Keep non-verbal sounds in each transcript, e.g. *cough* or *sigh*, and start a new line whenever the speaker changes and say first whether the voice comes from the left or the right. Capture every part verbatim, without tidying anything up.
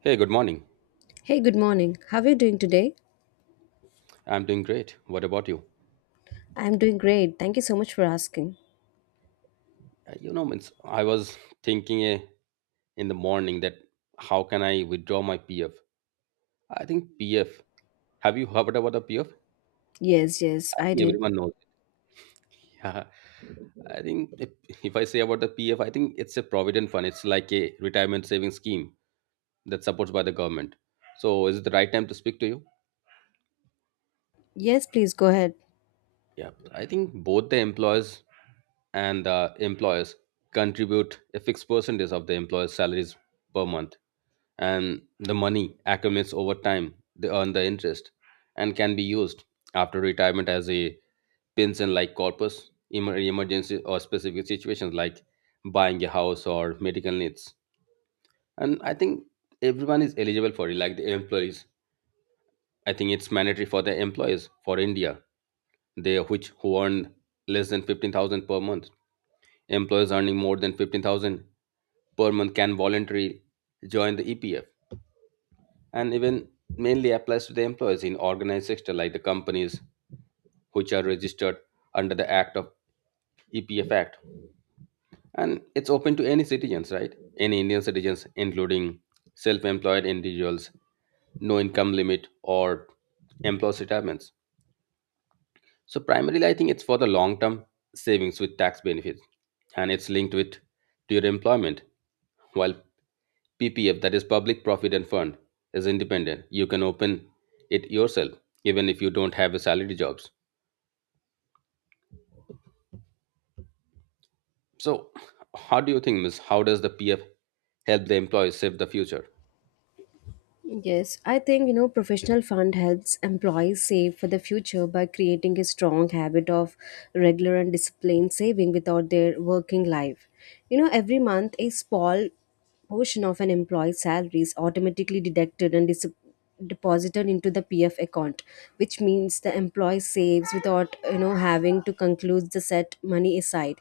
right: Hey, good morning.
left: Hey, good morning. How are you doing today?
right: I'm doing great. What about you?
left: I'm doing great. Thank you so much for asking.
right: Uh, You know, means I was thinking eh, in the morning that how can I withdraw my P F? I think P F. Have you heard about the P F?
left: Yes, yes,
right: I
left: I
right: think
left: did.
right: everyone knows. *laughs* Yeah. I think if, if I say about the P F, I think it's a provident fund. It's like a retirement saving scheme that's supported by the government. So, is it the right time to speak to you?
left: Yes, please go ahead.
right: Yeah. I think both the employers and the employers contribute a fixed percentage of the employer's salaries per month, and the money accumulates over time. They earn the interest and can be used after retirement as a pension like corpus, emer- emergency, or specific situations like buying a house or medical needs. And I think everyone is eligible for it, like the employees. I think it's mandatory for the employees for India, they which who earn less than fifteen thousand per month. Employees earning more than fifteen thousand per month can voluntarily join the EPF. And even mainly applies to the employees in organized sector like the companies which are registered under the act of EPF act. And it's open to any citizens, right? Any Indian citizens including self-employed individuals, no income limit or employees retirements. So primarily I think it's for the long-term savings with tax benefits, and it's linked with to your employment. While P P F, that is Public Provident Fund, is independent. You can open it yourself, even if you don't have a salary jobs. So, how do you think, Miss? How does the P F help the employees save the future?
left: Yes, I think you know professional fund helps employees save for the future by creating a strong habit of regular and disciplined saving without their working life. You know, every month a small portion of an employee's salary is automatically deducted and dis- deposited into the P F account, which means the employee saves without you know having to conclude the set money aside.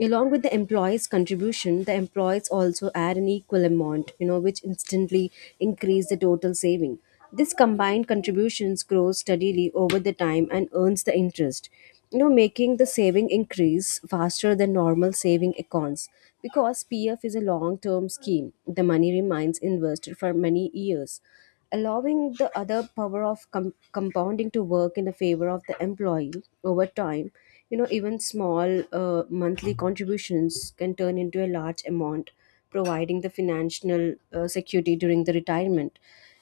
left: Along with the employee's contribution, the employees also add an equal amount, you know, which instantly increase the total saving. This combined contributions grows steadily over the time and earns the interest, you know, making the saving increase faster than normal saving accounts. Because P F is a long-term scheme, the money remains invested for many years, allowing the other power of com- compounding to work in the favor of the employee over time. You know, even small uh, monthly contributions can turn into a large amount providing the financial uh, security during the retirement.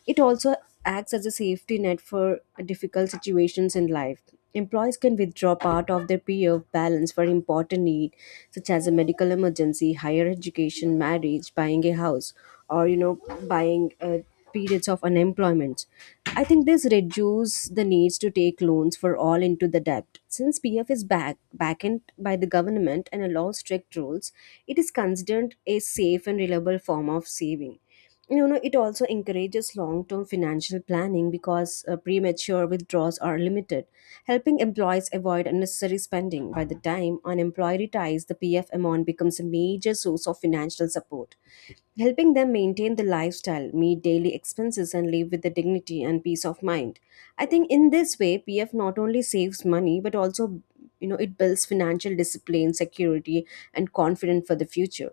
left: It also acts as a safety net for difficult situations in life. Employees can withdraw part of their P F balance for important needs such as a medical emergency, higher education, marriage, buying a house, or you know, buying a periods of unemployment. I think this reduces the needs to take loans for all into the debt. Since P F is back backed by the government and allows strict rules, it is considered a safe and reliable form of saving. You know, it also encourages long-term financial planning because uh, premature withdrawals are limited, helping employees avoid unnecessary spending. By the time unemployed retires, the P F amount becomes a major source of financial support helping them maintain the lifestyle, meet daily expenses, and live with the dignity and peace of mind. I think in this way, P F not only saves money but also you know it builds financial discipline, security, and confidence for the future.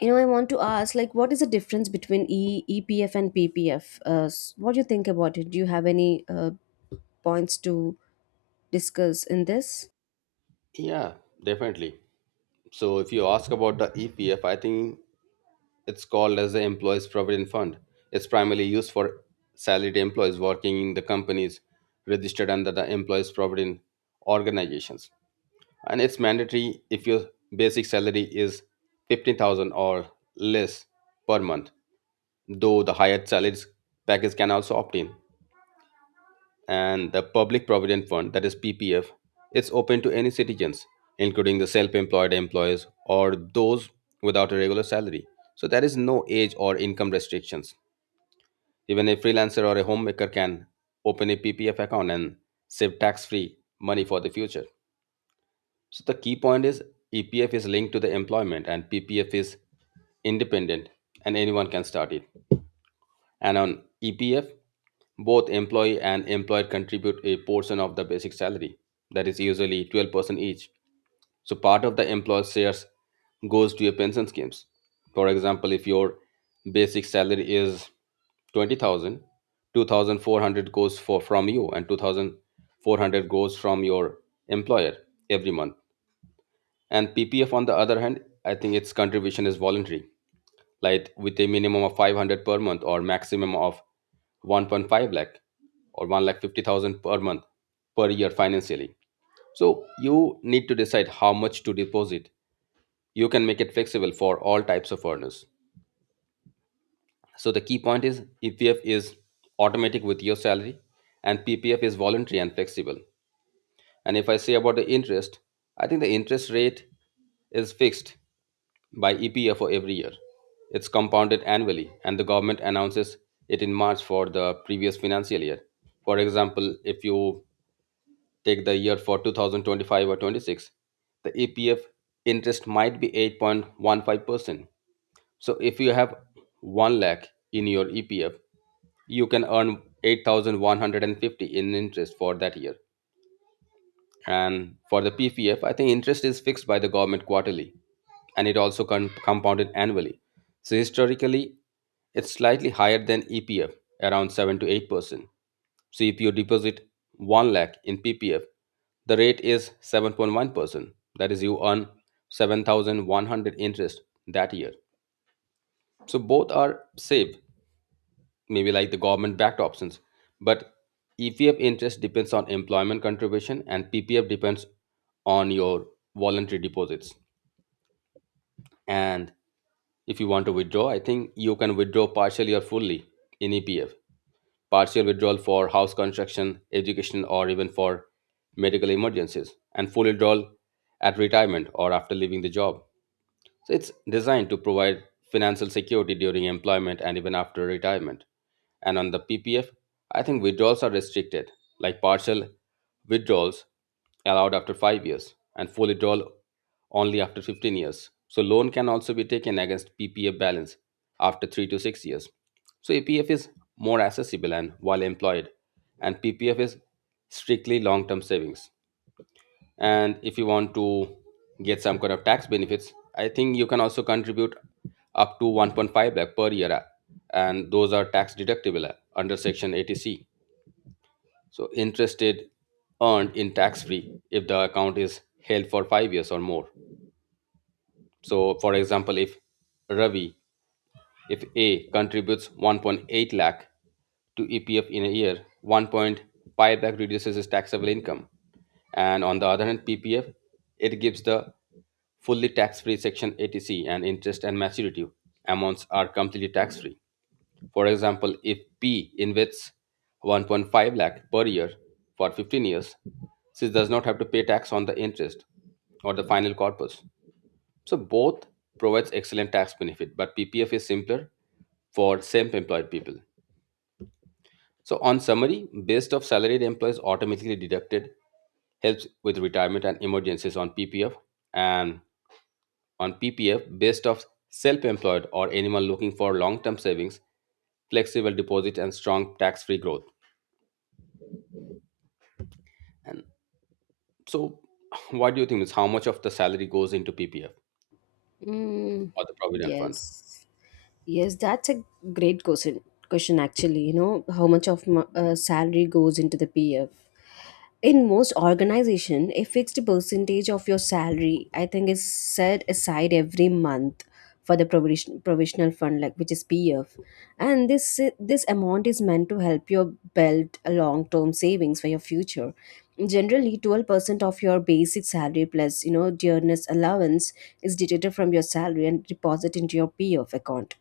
left: You know, I want to ask, like, what is the difference between e- EPF and P P F? Uh, s- what do you think about it? Do you have any uh, points to discuss in this?
right: Yeah, definitely. So, if you ask about the E P F, I think it's called as the Employees Provident Fund. It's primarily used for salaried employees working in the companies registered under the Employees Provident Organizations. And it's mandatory if your basic salary is fifteen thousand or less per month, though the higher salaries package can also opt in. And the public provident fund, that is PPF, it's open to any citizens including the self-employed employees or those without a regular salary. So there is no age or income restrictions. Even a freelancer or a homemaker can open a PPF account and save tax-free money for the future. So the key point is E P F is linked to the employment and P P F is independent and anyone can start it. And on E P F, both employee and employer contribute a portion of the basic salary, that is usually twelve percent each. So part of the employer's shares goes to your pension schemes. For example, if your basic salary is twenty thousand, two thousand four hundred goes for from you and two thousand four hundred goes from your employer every month. And P P F, on the other hand, I think its contribution is voluntary, like with a minimum of five hundred per month or maximum of one point five lakh or one lakh fifty thousand per month per year financially. So you need to decide how much to deposit. You can make it flexible for all types of earners. So the key point is E P F is automatic with your salary and P P F is voluntary and flexible. And if I say about the interest, I think the interest rate is fixed by E P A for every year. It's compounded annually, and the government announces it in March for the previous financial year. For example, if you take the year for two thousand twenty-five or twenty-six, the E P F interest might be eight point one five percent. So if you have one lakh in your E P F, you can earn eight thousand one hundred fifty in interest for that year. And for the P P F, I think interest is fixed by the government quarterly and it also con- compounded annually. So historically, it's slightly higher than E P F, around seven to eight percent. So if you deposit one lakh in P P F, the rate is seven point one percent. That is, you earn seven thousand one hundred interest that year. So both are safe, maybe like the government backed options. But E P F interest depends on employment contribution and P P F depends on your voluntary deposits. And if you want to withdraw, I think you can withdraw partially or fully in E P F. Partial withdrawal for house construction, education, or even for medical emergencies, and full withdrawal at retirement or after leaving the job. So it's designed to provide financial security during employment and even after retirement. And on the P P F, I think withdrawals are restricted, like partial withdrawals allowed after five years and full withdrawal only after fifteen years. So loan can also be taken against P P F balance after three to six years. So P P F is more accessible and while employed, and P P F is strictly long-term savings. And if you want to get some kind of tax benefits, I think you can also contribute up to one point five lakh per year, uh, and those are tax deductible uh, under section eighty c. So interest is earned in tax free if the account is held for five years or more. So for example, if Ravi, if A contributes one point eight lakh to E P F in a year, one point five lakh reduces his taxable income. And on the other hand, P P F, it gives the fully tax-free Section eighty c, and interest and maturity amounts are completely tax-free. For example, if P invests one point five lakh per year for fifteen years, she does not have to pay tax on the interest or the final corpus. So both provides excellent tax benefit, but P P F is simpler for self-employed people. So on summary, based of salaried employees automatically deducted helps with retirement and emergencies on P P F, and on P P F based of self-employed or anyone looking for long-term savings, flexible deposit and strong tax-free growth. And so *laughs* *sighs* what do you think is how much of the salary goes into P P F
left: Mm,
right: or the provident fund?
left: yes. Yes, that's a great question. Question actually, you know how much of my, uh, salary goes into the P F. In most organization, a fixed percentage of your salary, I think, is set aside every month for the provision, provisional fund, like which is P F, and this this amount is meant to help you build a long term savings for your future. Generally, twelve percent of your basic salary plus you know dearness allowance is deducted from your salary and deposited into your P F account.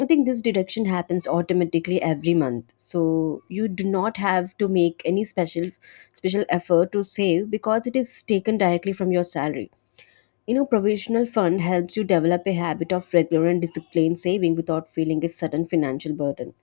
left: I think this deduction happens automatically every month. So you do not have to make any special special effort to save because it is taken directly from your salary. You know, provisional fund helps you develop a habit of regular and disciplined saving without feeling a sudden financial burden.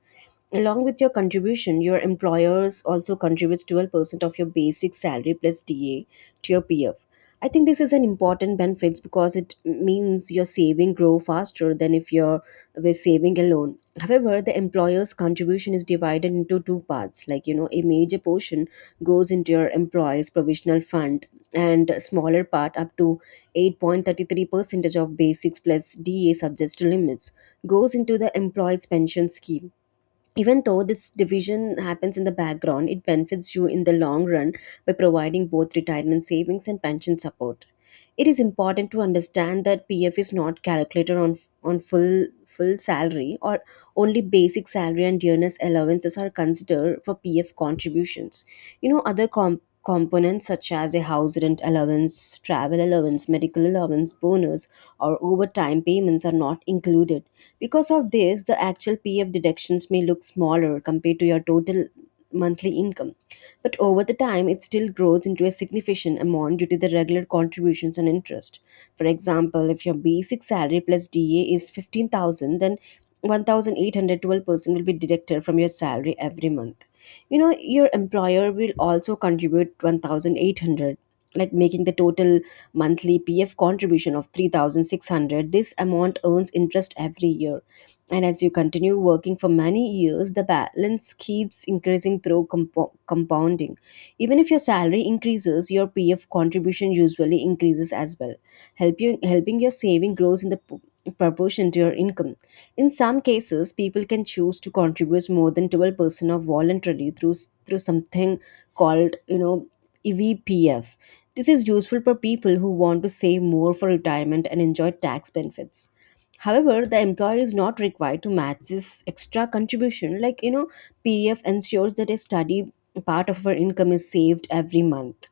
left: Along with your contribution, your employers also contributes twelve percent of your basic salary plus D A to your P F. I think this is an important benefit because it means your saving grow faster than if you're were saving alone. However, the employer's contribution is divided into two parts. Like you know, a major portion goes into your employee's provisional fund, and a smaller part up to eight point three three percentage of basics plus D A subject to limits goes into the employee's pension scheme. Even though this division happens in the background, it benefits you in the long run by providing both retirement savings and pension support. It is important to understand that P F is not calculated on on full full salary or only basic salary and dearness allowances are considered for P F contributions. You know other com- components such as a house rent allowance, travel allowance, medical allowance, bonus or overtime payments are not included. Because of this, the actual P F deductions may look smaller compared to your total monthly income. But over the time, it still grows into a significant amount due to the regular contributions and interest. For example, if your basic salary plus D A is fifteen thousand, then one thousand eight hundred twelve percent will be deducted from your salary every month. You know, your employer will also contribute one thousand eight hundred, like making the total monthly P F contribution of thirty-six hundred. This amount earns interest every year, and as you continue working for many years the balance keeps increasing through compo- compounding. Even if your salary increases your P F contribution usually increases as well, help you, helping your saving grows in the p- proportion to your income. In some cases, people can choose to contribute more than twelve percent of voluntarily through s- through something called, you know, E V P F. This is useful for people who want to save more for retirement and enjoy tax benefits. However, the employer is not required to match this extra contribution. Like, you know, P F ensures that a study part of our income is saved every month,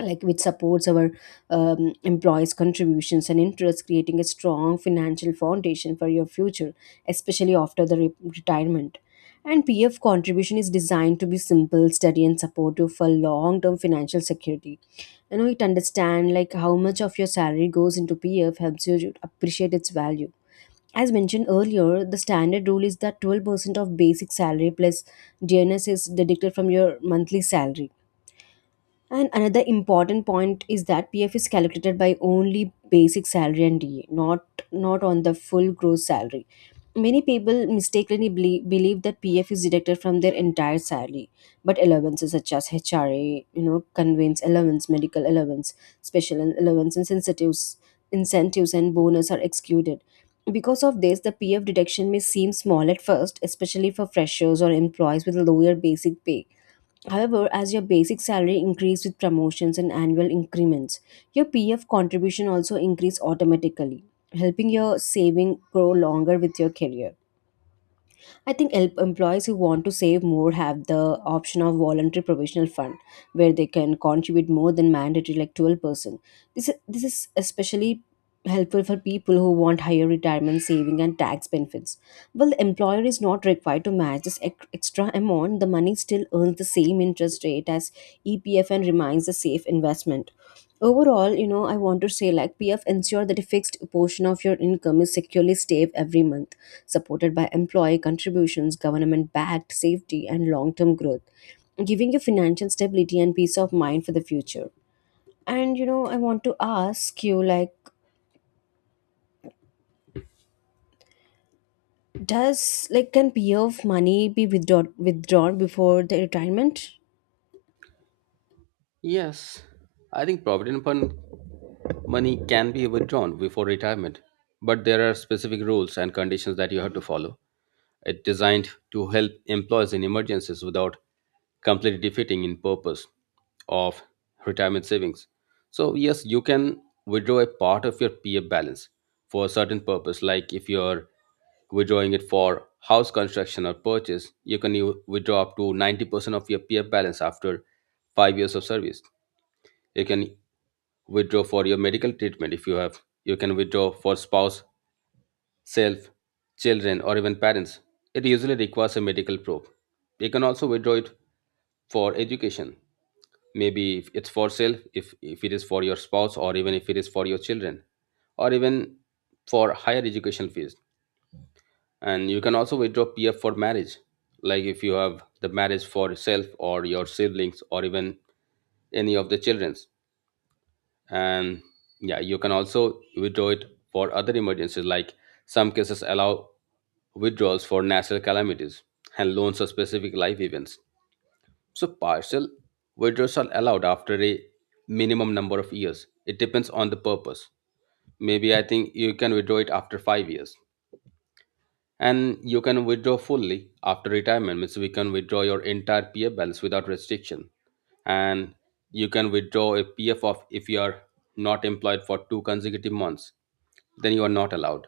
left: like which supports our um, employees contributions and interests, creating a strong financial foundation for your future, especially after the re- retirement. And PF contribution is designed to be simple, steady, and supportive for long term financial security. You know, it understand like how much of your salary goes into PF helps you to appreciate its value. As mentioned earlier, the standard rule is that twelve percent of basic salary plus D N S is deducted from your monthly salary. And another important point is that P F is calculated by only basic salary and D A, not not on the full gross salary. Many people mistakenly believe, believe that P F is deducted from their entire salary, but allowances such as H R A, you know, conveyance allowance, medical allowance, special allowance, and incentives, incentives and bonus are excluded. Because of this, the P F deduction may seem small at first, especially for freshers or employees with lower basic pay. However, as your basic salary increased with promotions and annual increments, your P F contribution also increased automatically, helping your saving grow longer with your career. I think el- employees who want to save more have the option of voluntary provisional fund, where they can contribute more than mandatory like twelve percent. This is, this is especially helpful for people who want higher retirement saving and tax benefits. Well, the employer is not required to match this ec- extra amount, the money still earns the same interest rate as E P F and remains a safe investment. Overall, you know, I want to say like P F ensure that a fixed portion of your income is securely saved every month, supported by employee contributions, government backed safety, and long term growth, giving you financial stability and peace of mind for the future. And you know, I want to ask you like, does like can P F money be withdrawn withdrawn before the retirement?
right: Yes, I think provident fund Money can be withdrawn before retirement, but there are specific rules and conditions that you have to follow. It's designed to help employees in emergencies without completely defeating in purpose of retirement savings. So yes, you can withdraw a part of your P F balance for a certain purpose, like if you're withdrawing it for house construction or purchase, you can u- withdraw up to ninety percent of your P F balance after five years of service. You can withdraw for your medical treatment. If you have, you can withdraw for spouse, self, children, or even parents. It usually requires a medical proof. You can also withdraw it for education, maybe if it's for self, if, if it is for your spouse or even if it is for your children, or even for higher education fees. And you can also withdraw PF for marriage, like if you have the marriage for yourself or your siblings or even any of the children's. And yeah, you can also withdraw it for other emergencies, like some cases allow withdrawals for natural calamities and loans for specific life events. So partial withdrawals are allowed after a minimum number of years, it depends on the purpose. Maybe I think you can withdraw it after five years. And you can withdraw fully after retirement means we can withdraw your entire PF balance without restriction. And you can withdraw a PF of if you are not employed for two consecutive months, then you are not allowed.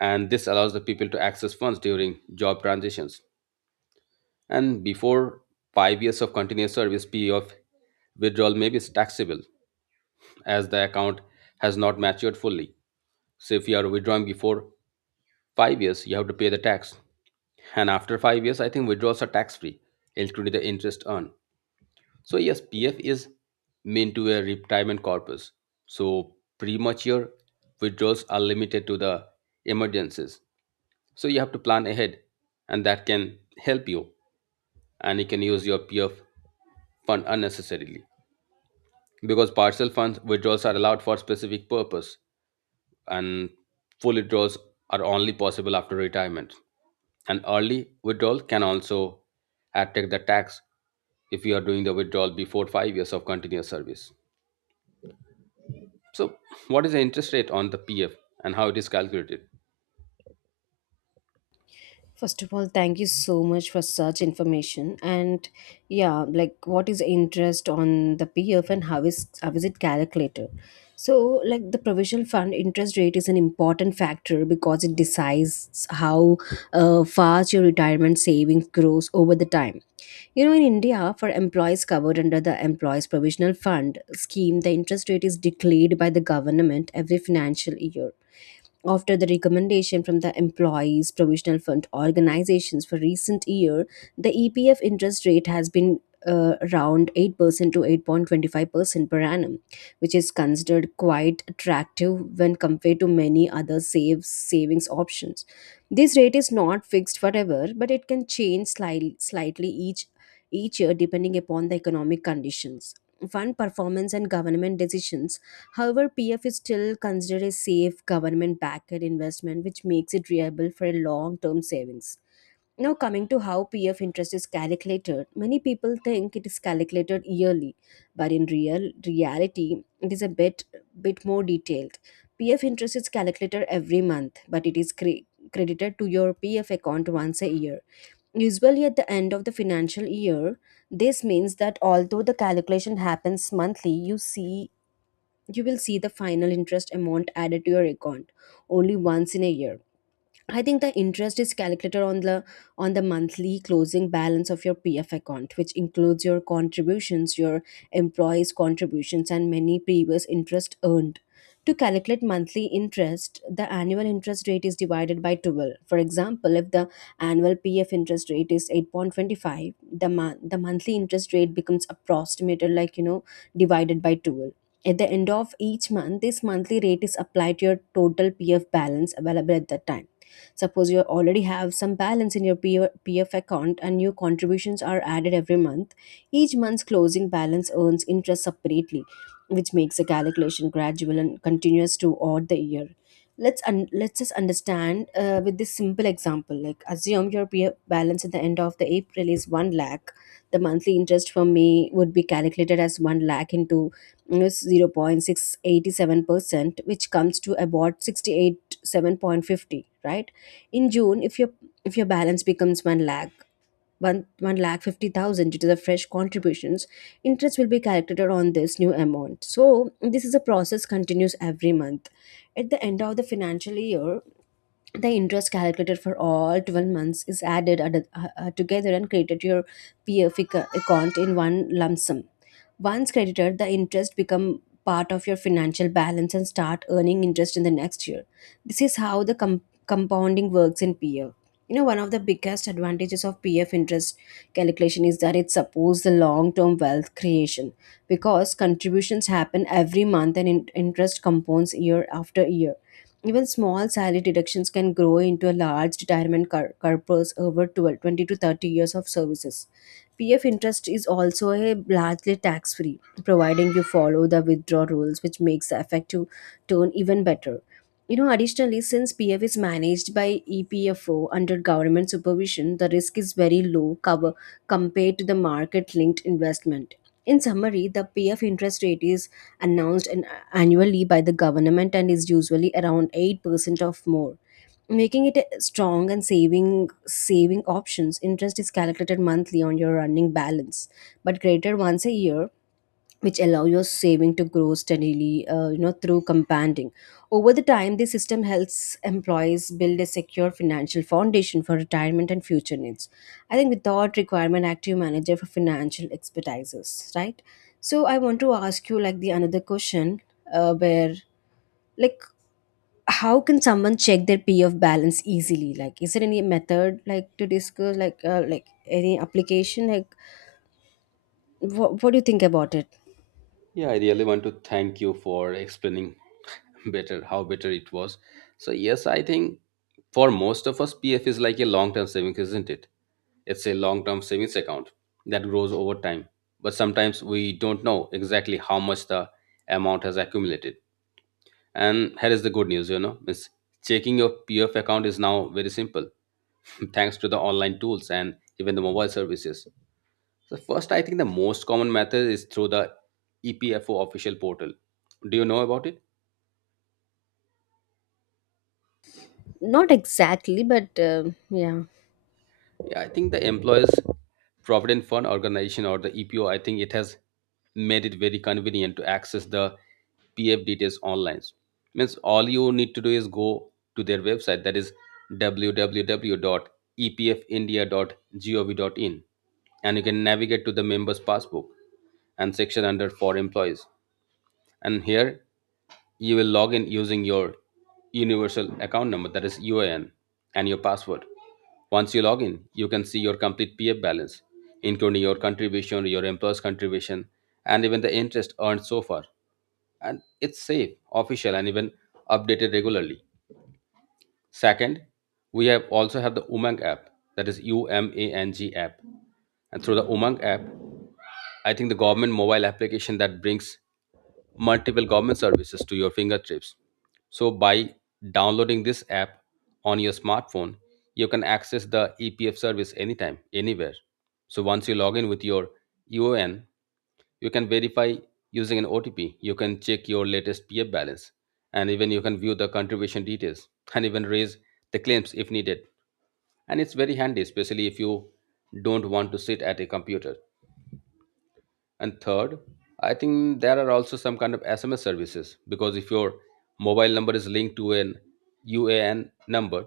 right: And this allows the people to access funds during job transitions. And before five years of continuous service, PF withdrawal may be taxable as the account has not matured fully. So if you are withdrawing before five years, you have to pay the tax. And after five years, I think withdrawals are tax free, including the interest earned. So, yes, P F is meant to a retirement corpus. So, premature withdrawals are limited to the emergencies. So, you have to plan ahead, and that can help you. And you can use your P F fund unnecessarily because partial funds withdrawals are allowed for specific purpose, and full withdrawals are only possible after retirement. And early withdrawal can also attack the tax if you are doing the withdrawal before five years of continuous service. So, what is the interest rate on the P F and how it is calculated?
left: First of all, thank you so much for such information. And yeah, like what is interest on the P F and how is how is it calculated? So, like the provisional fund interest rate is an important factor because it decides how uh, fast your retirement savings grows over the time. You know, in India, for employees covered under the Employees Provisional Fund scheme, the interest rate is declared by the government every financial year after the recommendation from the employees provisional fund organizations. For recent year the EPF interest rate has been uh, around eight percent to eight point two five percent per annum, which is considered quite attractive when compared to many other save savings options. This rate is not fixed forever but it can change slightly, slightly each each year depending upon the economic conditions, fund performance and government decisions. However, P F is still considered a safe government backed investment, which makes it reliable for a long term savings. Now, coming to how P F interest is calculated, many people think it is calculated yearly, but in real reality, it is a bit bit more detailed. P F interest is calculated every month, but it is cre- credited to your P F account once a year. Usually at the end of the financial year, this means that although the calculation happens monthly, you see you will see the final interest amount added to your account only once in a year. I think the interest is calculated on the on the monthly closing balance of your P F account, which includes your contributions, your employees' contributions, and many previous interest earned. To calculate monthly interest, the annual interest rate is divided by twelve. For example, if the annual P F interest rate is eight point two five, the mon- the monthly interest rate becomes approximated like you know divided by twelve. At the end of each month, this monthly rate is applied to your total P F balance available at that time. Suppose you already have some balance in your P F P F account and new contributions are added every month. Each month's closing balance earns interest separately, which makes the calculation gradual and continuous throughout the year. Let's un- let's just understand uh, with this simple example. Like, assume your P F balance at the end of the April is one lakh. The monthly interest for me would be calculated as one lakh into you know, zero point six eight seven percent, which comes to about sixty eight seven point fifty, right? In June, if your if your balance becomes 1 lakh 1 1 lakh fifty thousand due to the fresh contributions. Interest will be calculated on this new amount, so this is a process continues every month. At the end of the financial year, the interest calculated for all twelve months is added ad- uh, uh, together and credited to your P F ac- account in one lump sum. Once credited, the interest become part of your financial balance and start earning interest in the next year. This is how the com- compounding works in P F. You know, one of the biggest advantages of P F interest calculation is that it supports the long-term wealth creation, because contributions happen every month and in- interest compounds year after year. Even small salary deductions can grow into a large retirement cor- corpus over twelve, twenty to thirty years of services. P F interest is also a largely tax free, providing you follow the withdrawal rules, which makes the effective turn even better. You know, additionally, since P F is managed by E P F O under government supervision, the risk is very low cover compared to the market linked investment. In summary, the P F interest rate is announced annually by the government and is usually around eight percent of more, making it a strong and saving saving options. Interest is calculated monthly on your running balance but greater once a year, which allow your saving to grow steadily uh, you know through compounding. Over the time, this system helps employees build a secure financial foundation for retirement and future needs. I think, without requirement active manager for financial expertises, right? So I want to ask you, like, the another question. Uh, where, like, how can someone check their PF balance easily? Like, is there any method, like, to discuss, like, uh, like any application, like what, what do you think about it?
right: Yeah, I really want to thank you for explaining *laughs* better how better it was. So, yes, I think for most of us, P F is like a long term savings, isn't it? It's a long term savings account that grows over time. But sometimes we don't know exactly how much the amount has accumulated. And here is the good news, you know, is checking your P F account is now very simple *laughs* thanks to the online tools and even the mobile services. So first, I think the most common method is through the E P F O official portal. Do you know about it?
left: Not exactly, but um yeah.
right: Yeah, I think the Employees Provident Fund organization or the E P O, I think it has made it very convenient to access the P F details online. Means all you need to do is go to their website, that is w w w dot e p f india dot gov dot in, and you can navigate to the members passbook and section under for employees. And here you will log in using your universal account number, that is U A N, and your password. Once you log in, you can see your complete P F balance, including your contribution, your employer's contribution, and even the interest earned so far. And it's safe, official, and even updated regularly. Second, we have also have the Umang app, that is U M A N G app. And through the Umang app, I think the government mobile application that brings multiple government services to your fingertips. So by downloading this app on your smartphone, you can access the E P F service anytime, anywhere. So once you log in with your U O N, you can verify using an O T P. You can check your latest P F balance, and even you can view the contribution details and even raise the claims if needed. And it's very handy, especially if you don't want to sit at a computer. And third, I think there are also some kind of S M S services because if your mobile number is linked to an U A N number,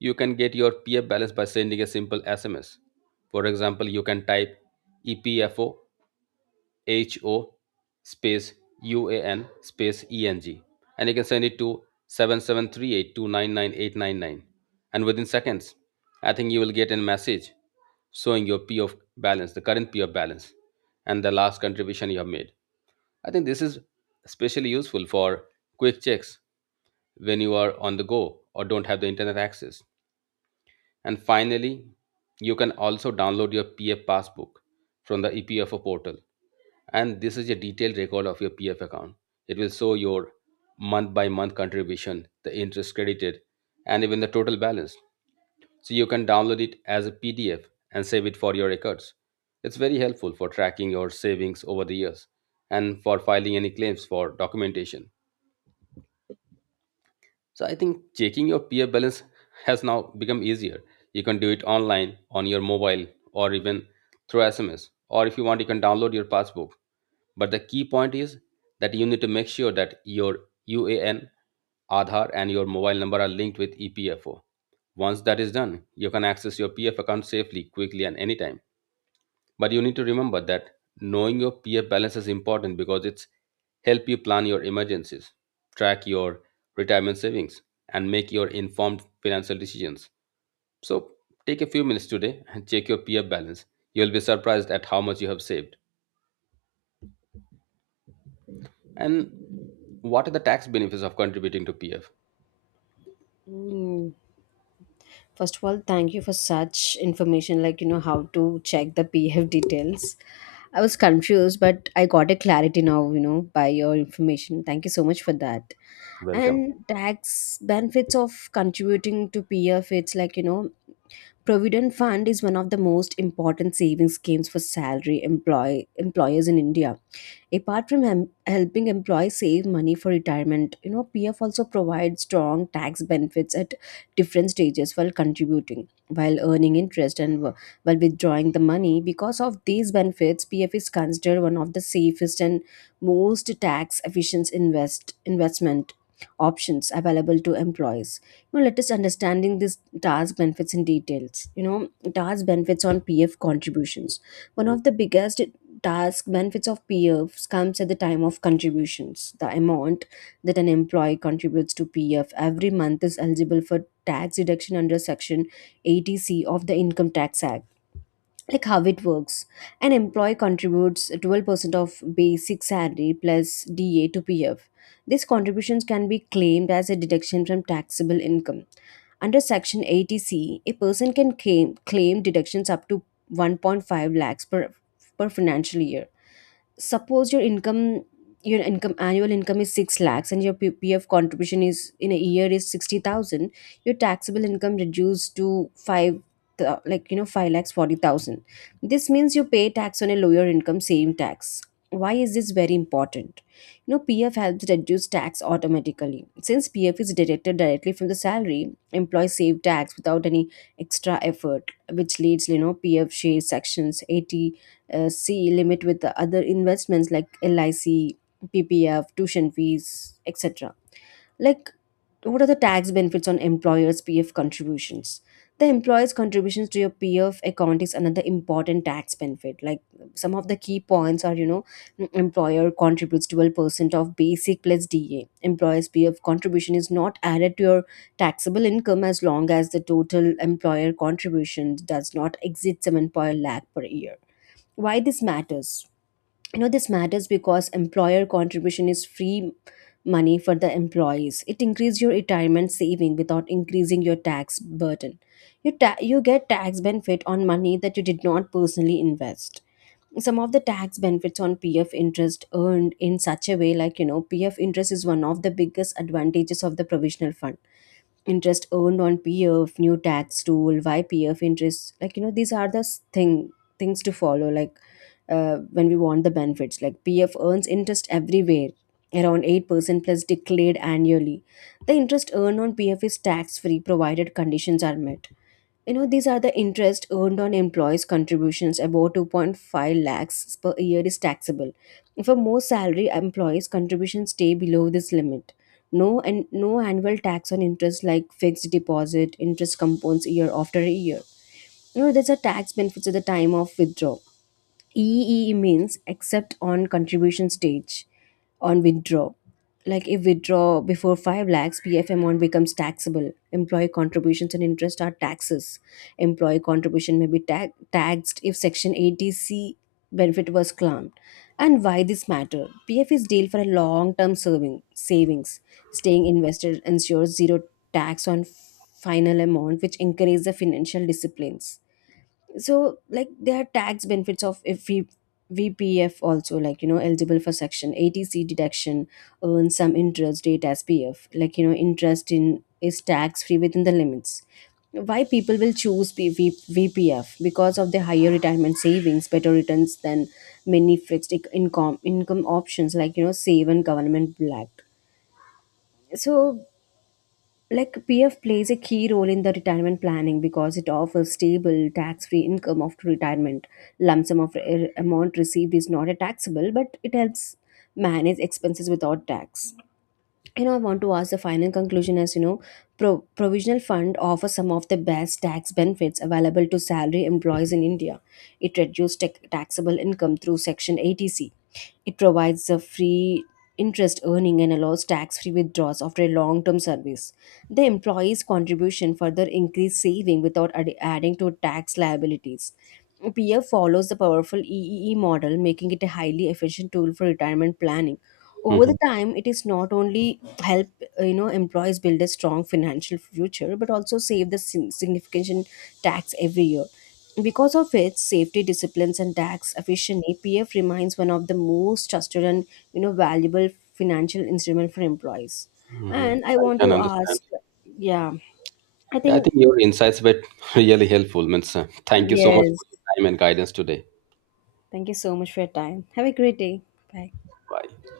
right: you can get your P F balance by sending a simple S M S. For example, you can type E P F O H O space U A N space E N G. And you can send it to seven seven three eight two nine nine eight nine nine. And within seconds, I think you will get a message showing your P of balance, the current P of balance, and the last contribution you have made. I think this is especially useful for quick checks when you are on the go or don't have the internet access. And finally, you can also download your P F passbook from the E P F O portal, and this is a detailed record of your P F account. It will show your month by month contribution, the interest credited, and even the total balance. So you can download it as a P D F and save it for your records. It's very helpful for tracking your savings over the years and for filing any claims for documentation. So I think checking your P F balance has now become easier. You can do it online on your mobile or even through S M S. Or if you want, you can download your passbook. But the key point is that you need to make sure that your U A N, Aadhaar, and your mobile number are linked with E P F O. Once that is done, you can access your P F account safely, quickly, and anytime. But you need to remember that knowing your P F balance is important because it's help you plan your emergencies, track your retirement savings, and make your informed financial decisions. So take a few minutes today and check your P F balance. You'll be surprised at how much you have saved. And what are the tax benefits of contributing to P F?
left: Mm. First of all, thank you for such information, like you know how to check the P F details. I was confused, but I got a clarity now, You know by your information. Thank you so much for that.
right: Welcome.
left: And tax benefits of contributing to P F, it's like you know provident fund is one of the most important savings schemes for salary employ employers in India. Apart from hem- helping employees save money for retirement, you know PF also provides strong tax benefits at different stages, while contributing, while earning interest, and wh- while withdrawing the money. Because of these benefits, PF is considered one of the safest and most tax efficient invest investment options available to employees. You know, let us understanding this task benefits in details. You know task benefits on PF contributions. One of the biggest task benefits of PFs comes at the time of contributions. The amount that an employee contributes to PF every month is eligible for tax deduction under section eighty c of the income tax act. Like, how it works. An employee contributes twelve percent of basic salary plus DA to PF. These contributions can be claimed as a deduction from taxable income. Under section eighty c, a person can claim, claim deductions up to one point five lakhs per, per financial year. Suppose your income your income annual income is six lakhs and your P- PF contribution is in a year is sixty thousand. Your taxable income reduced to 5 th- like you know five lakhs forty thousand. This means you pay tax on a lower income, same tax. Why is this very important? you know PF helps reduce tax automatically. Since PF is deducted directly from the salary, employees save tax without any extra effort. Which leads, you know PF share sections eighty uh, C limit with the other investments like L I C, P P F, tuition fees, et cetera. Like, what are the tax benefits on employers' P F contributions? The employer's contributions to your P F account is another important tax benefit. Like, some of the key points are, you know, m- employer contributes twelve percent of basic plus D A. Employer's P F contribution is not added to your taxable income as long as the total employer contribution does not exceed 7.0 lakh per year. Why this matters? You know, this matters because employer contribution is free money for the employees. It increases your retirement saving without increasing your tax burden. You ta- you get tax benefit on money that you did not personally invest. Some of the tax benefits on P F interest earned in such a way, like you know P F interest is one of the biggest advantages of the provisional fund. Interest earned on P F new tax tool. Why P F interest, like you know these are the s- thing things to follow, like uh, when we want the benefits. Like, P F earns interest everywhere, around eight percent plus declared annually. The interest earned on P F is tax free provided conditions are met. You know, these are the interest earned on employees' contributions, about two point five lakhs per year is taxable. For most salary employees, contributions stay below this limit. No and no annual tax on interest, like fixed deposit, interest compounds year after year. You know, there's a tax benefits at the time of withdrawal. E E means except on contribution stage, on withdraw. Like, if withdraw before five lakhs, P F amount becomes taxable. Employee contributions and interest are taxes. Employee contribution may be tag- taxed if Section eighty c benefit was claimed. And why this matter? P F is deal for a long-term serving savings. Staying invested ensures zero tax on final amount, which encourages the financial disciplines. So like, there are tax benefits of if we V P F also, like you know eligible for section A T C deduction, earn some interest rate as P F. Like you know interest in is tax free within the limits. Why people will choose P- V- VPF, because of the higher retirement savings, better returns than many fixed inc- income income options, like you know save and government black. So like, P F plays a key role in the retirement planning because it offers stable tax-free income after retirement. Lump sum of re- amount received is not a taxable, but it helps manage expenses without tax. you know, I want to ask the final conclusion. As you know, pro- provisional fund offers some of the best tax benefits available to salary employees in India. It reduces tax- taxable income through Section eighty c. It provides a free interest earning and allows tax free withdrawals after a long term service. The employee's contribution further increases saving without ad- adding to tax liabilities. P F follows the powerful E E E model, making it a highly efficient tool for retirement planning. Over the
right: Mhm,
left: time, it is not only help uh, you know employees build a strong financial future but also save the sin- significant tax every year. Because of its safety disciplines and tax efficiency, PF remains one of the most trusted and you know valuable financial instrument for employees.
right: mhm.
left: And I
right: I
left: want
right: can
left: to
right: understand.
left: ask. Yeah. I
right: Yeah, I
left: think.
right: think your insights were *laughs* really helpful. Means, uh, thank you so much
left: Yes,
right: for your time and guidance today.
left: thank you so much for your time. Have a great day. Bye.
right: Bye.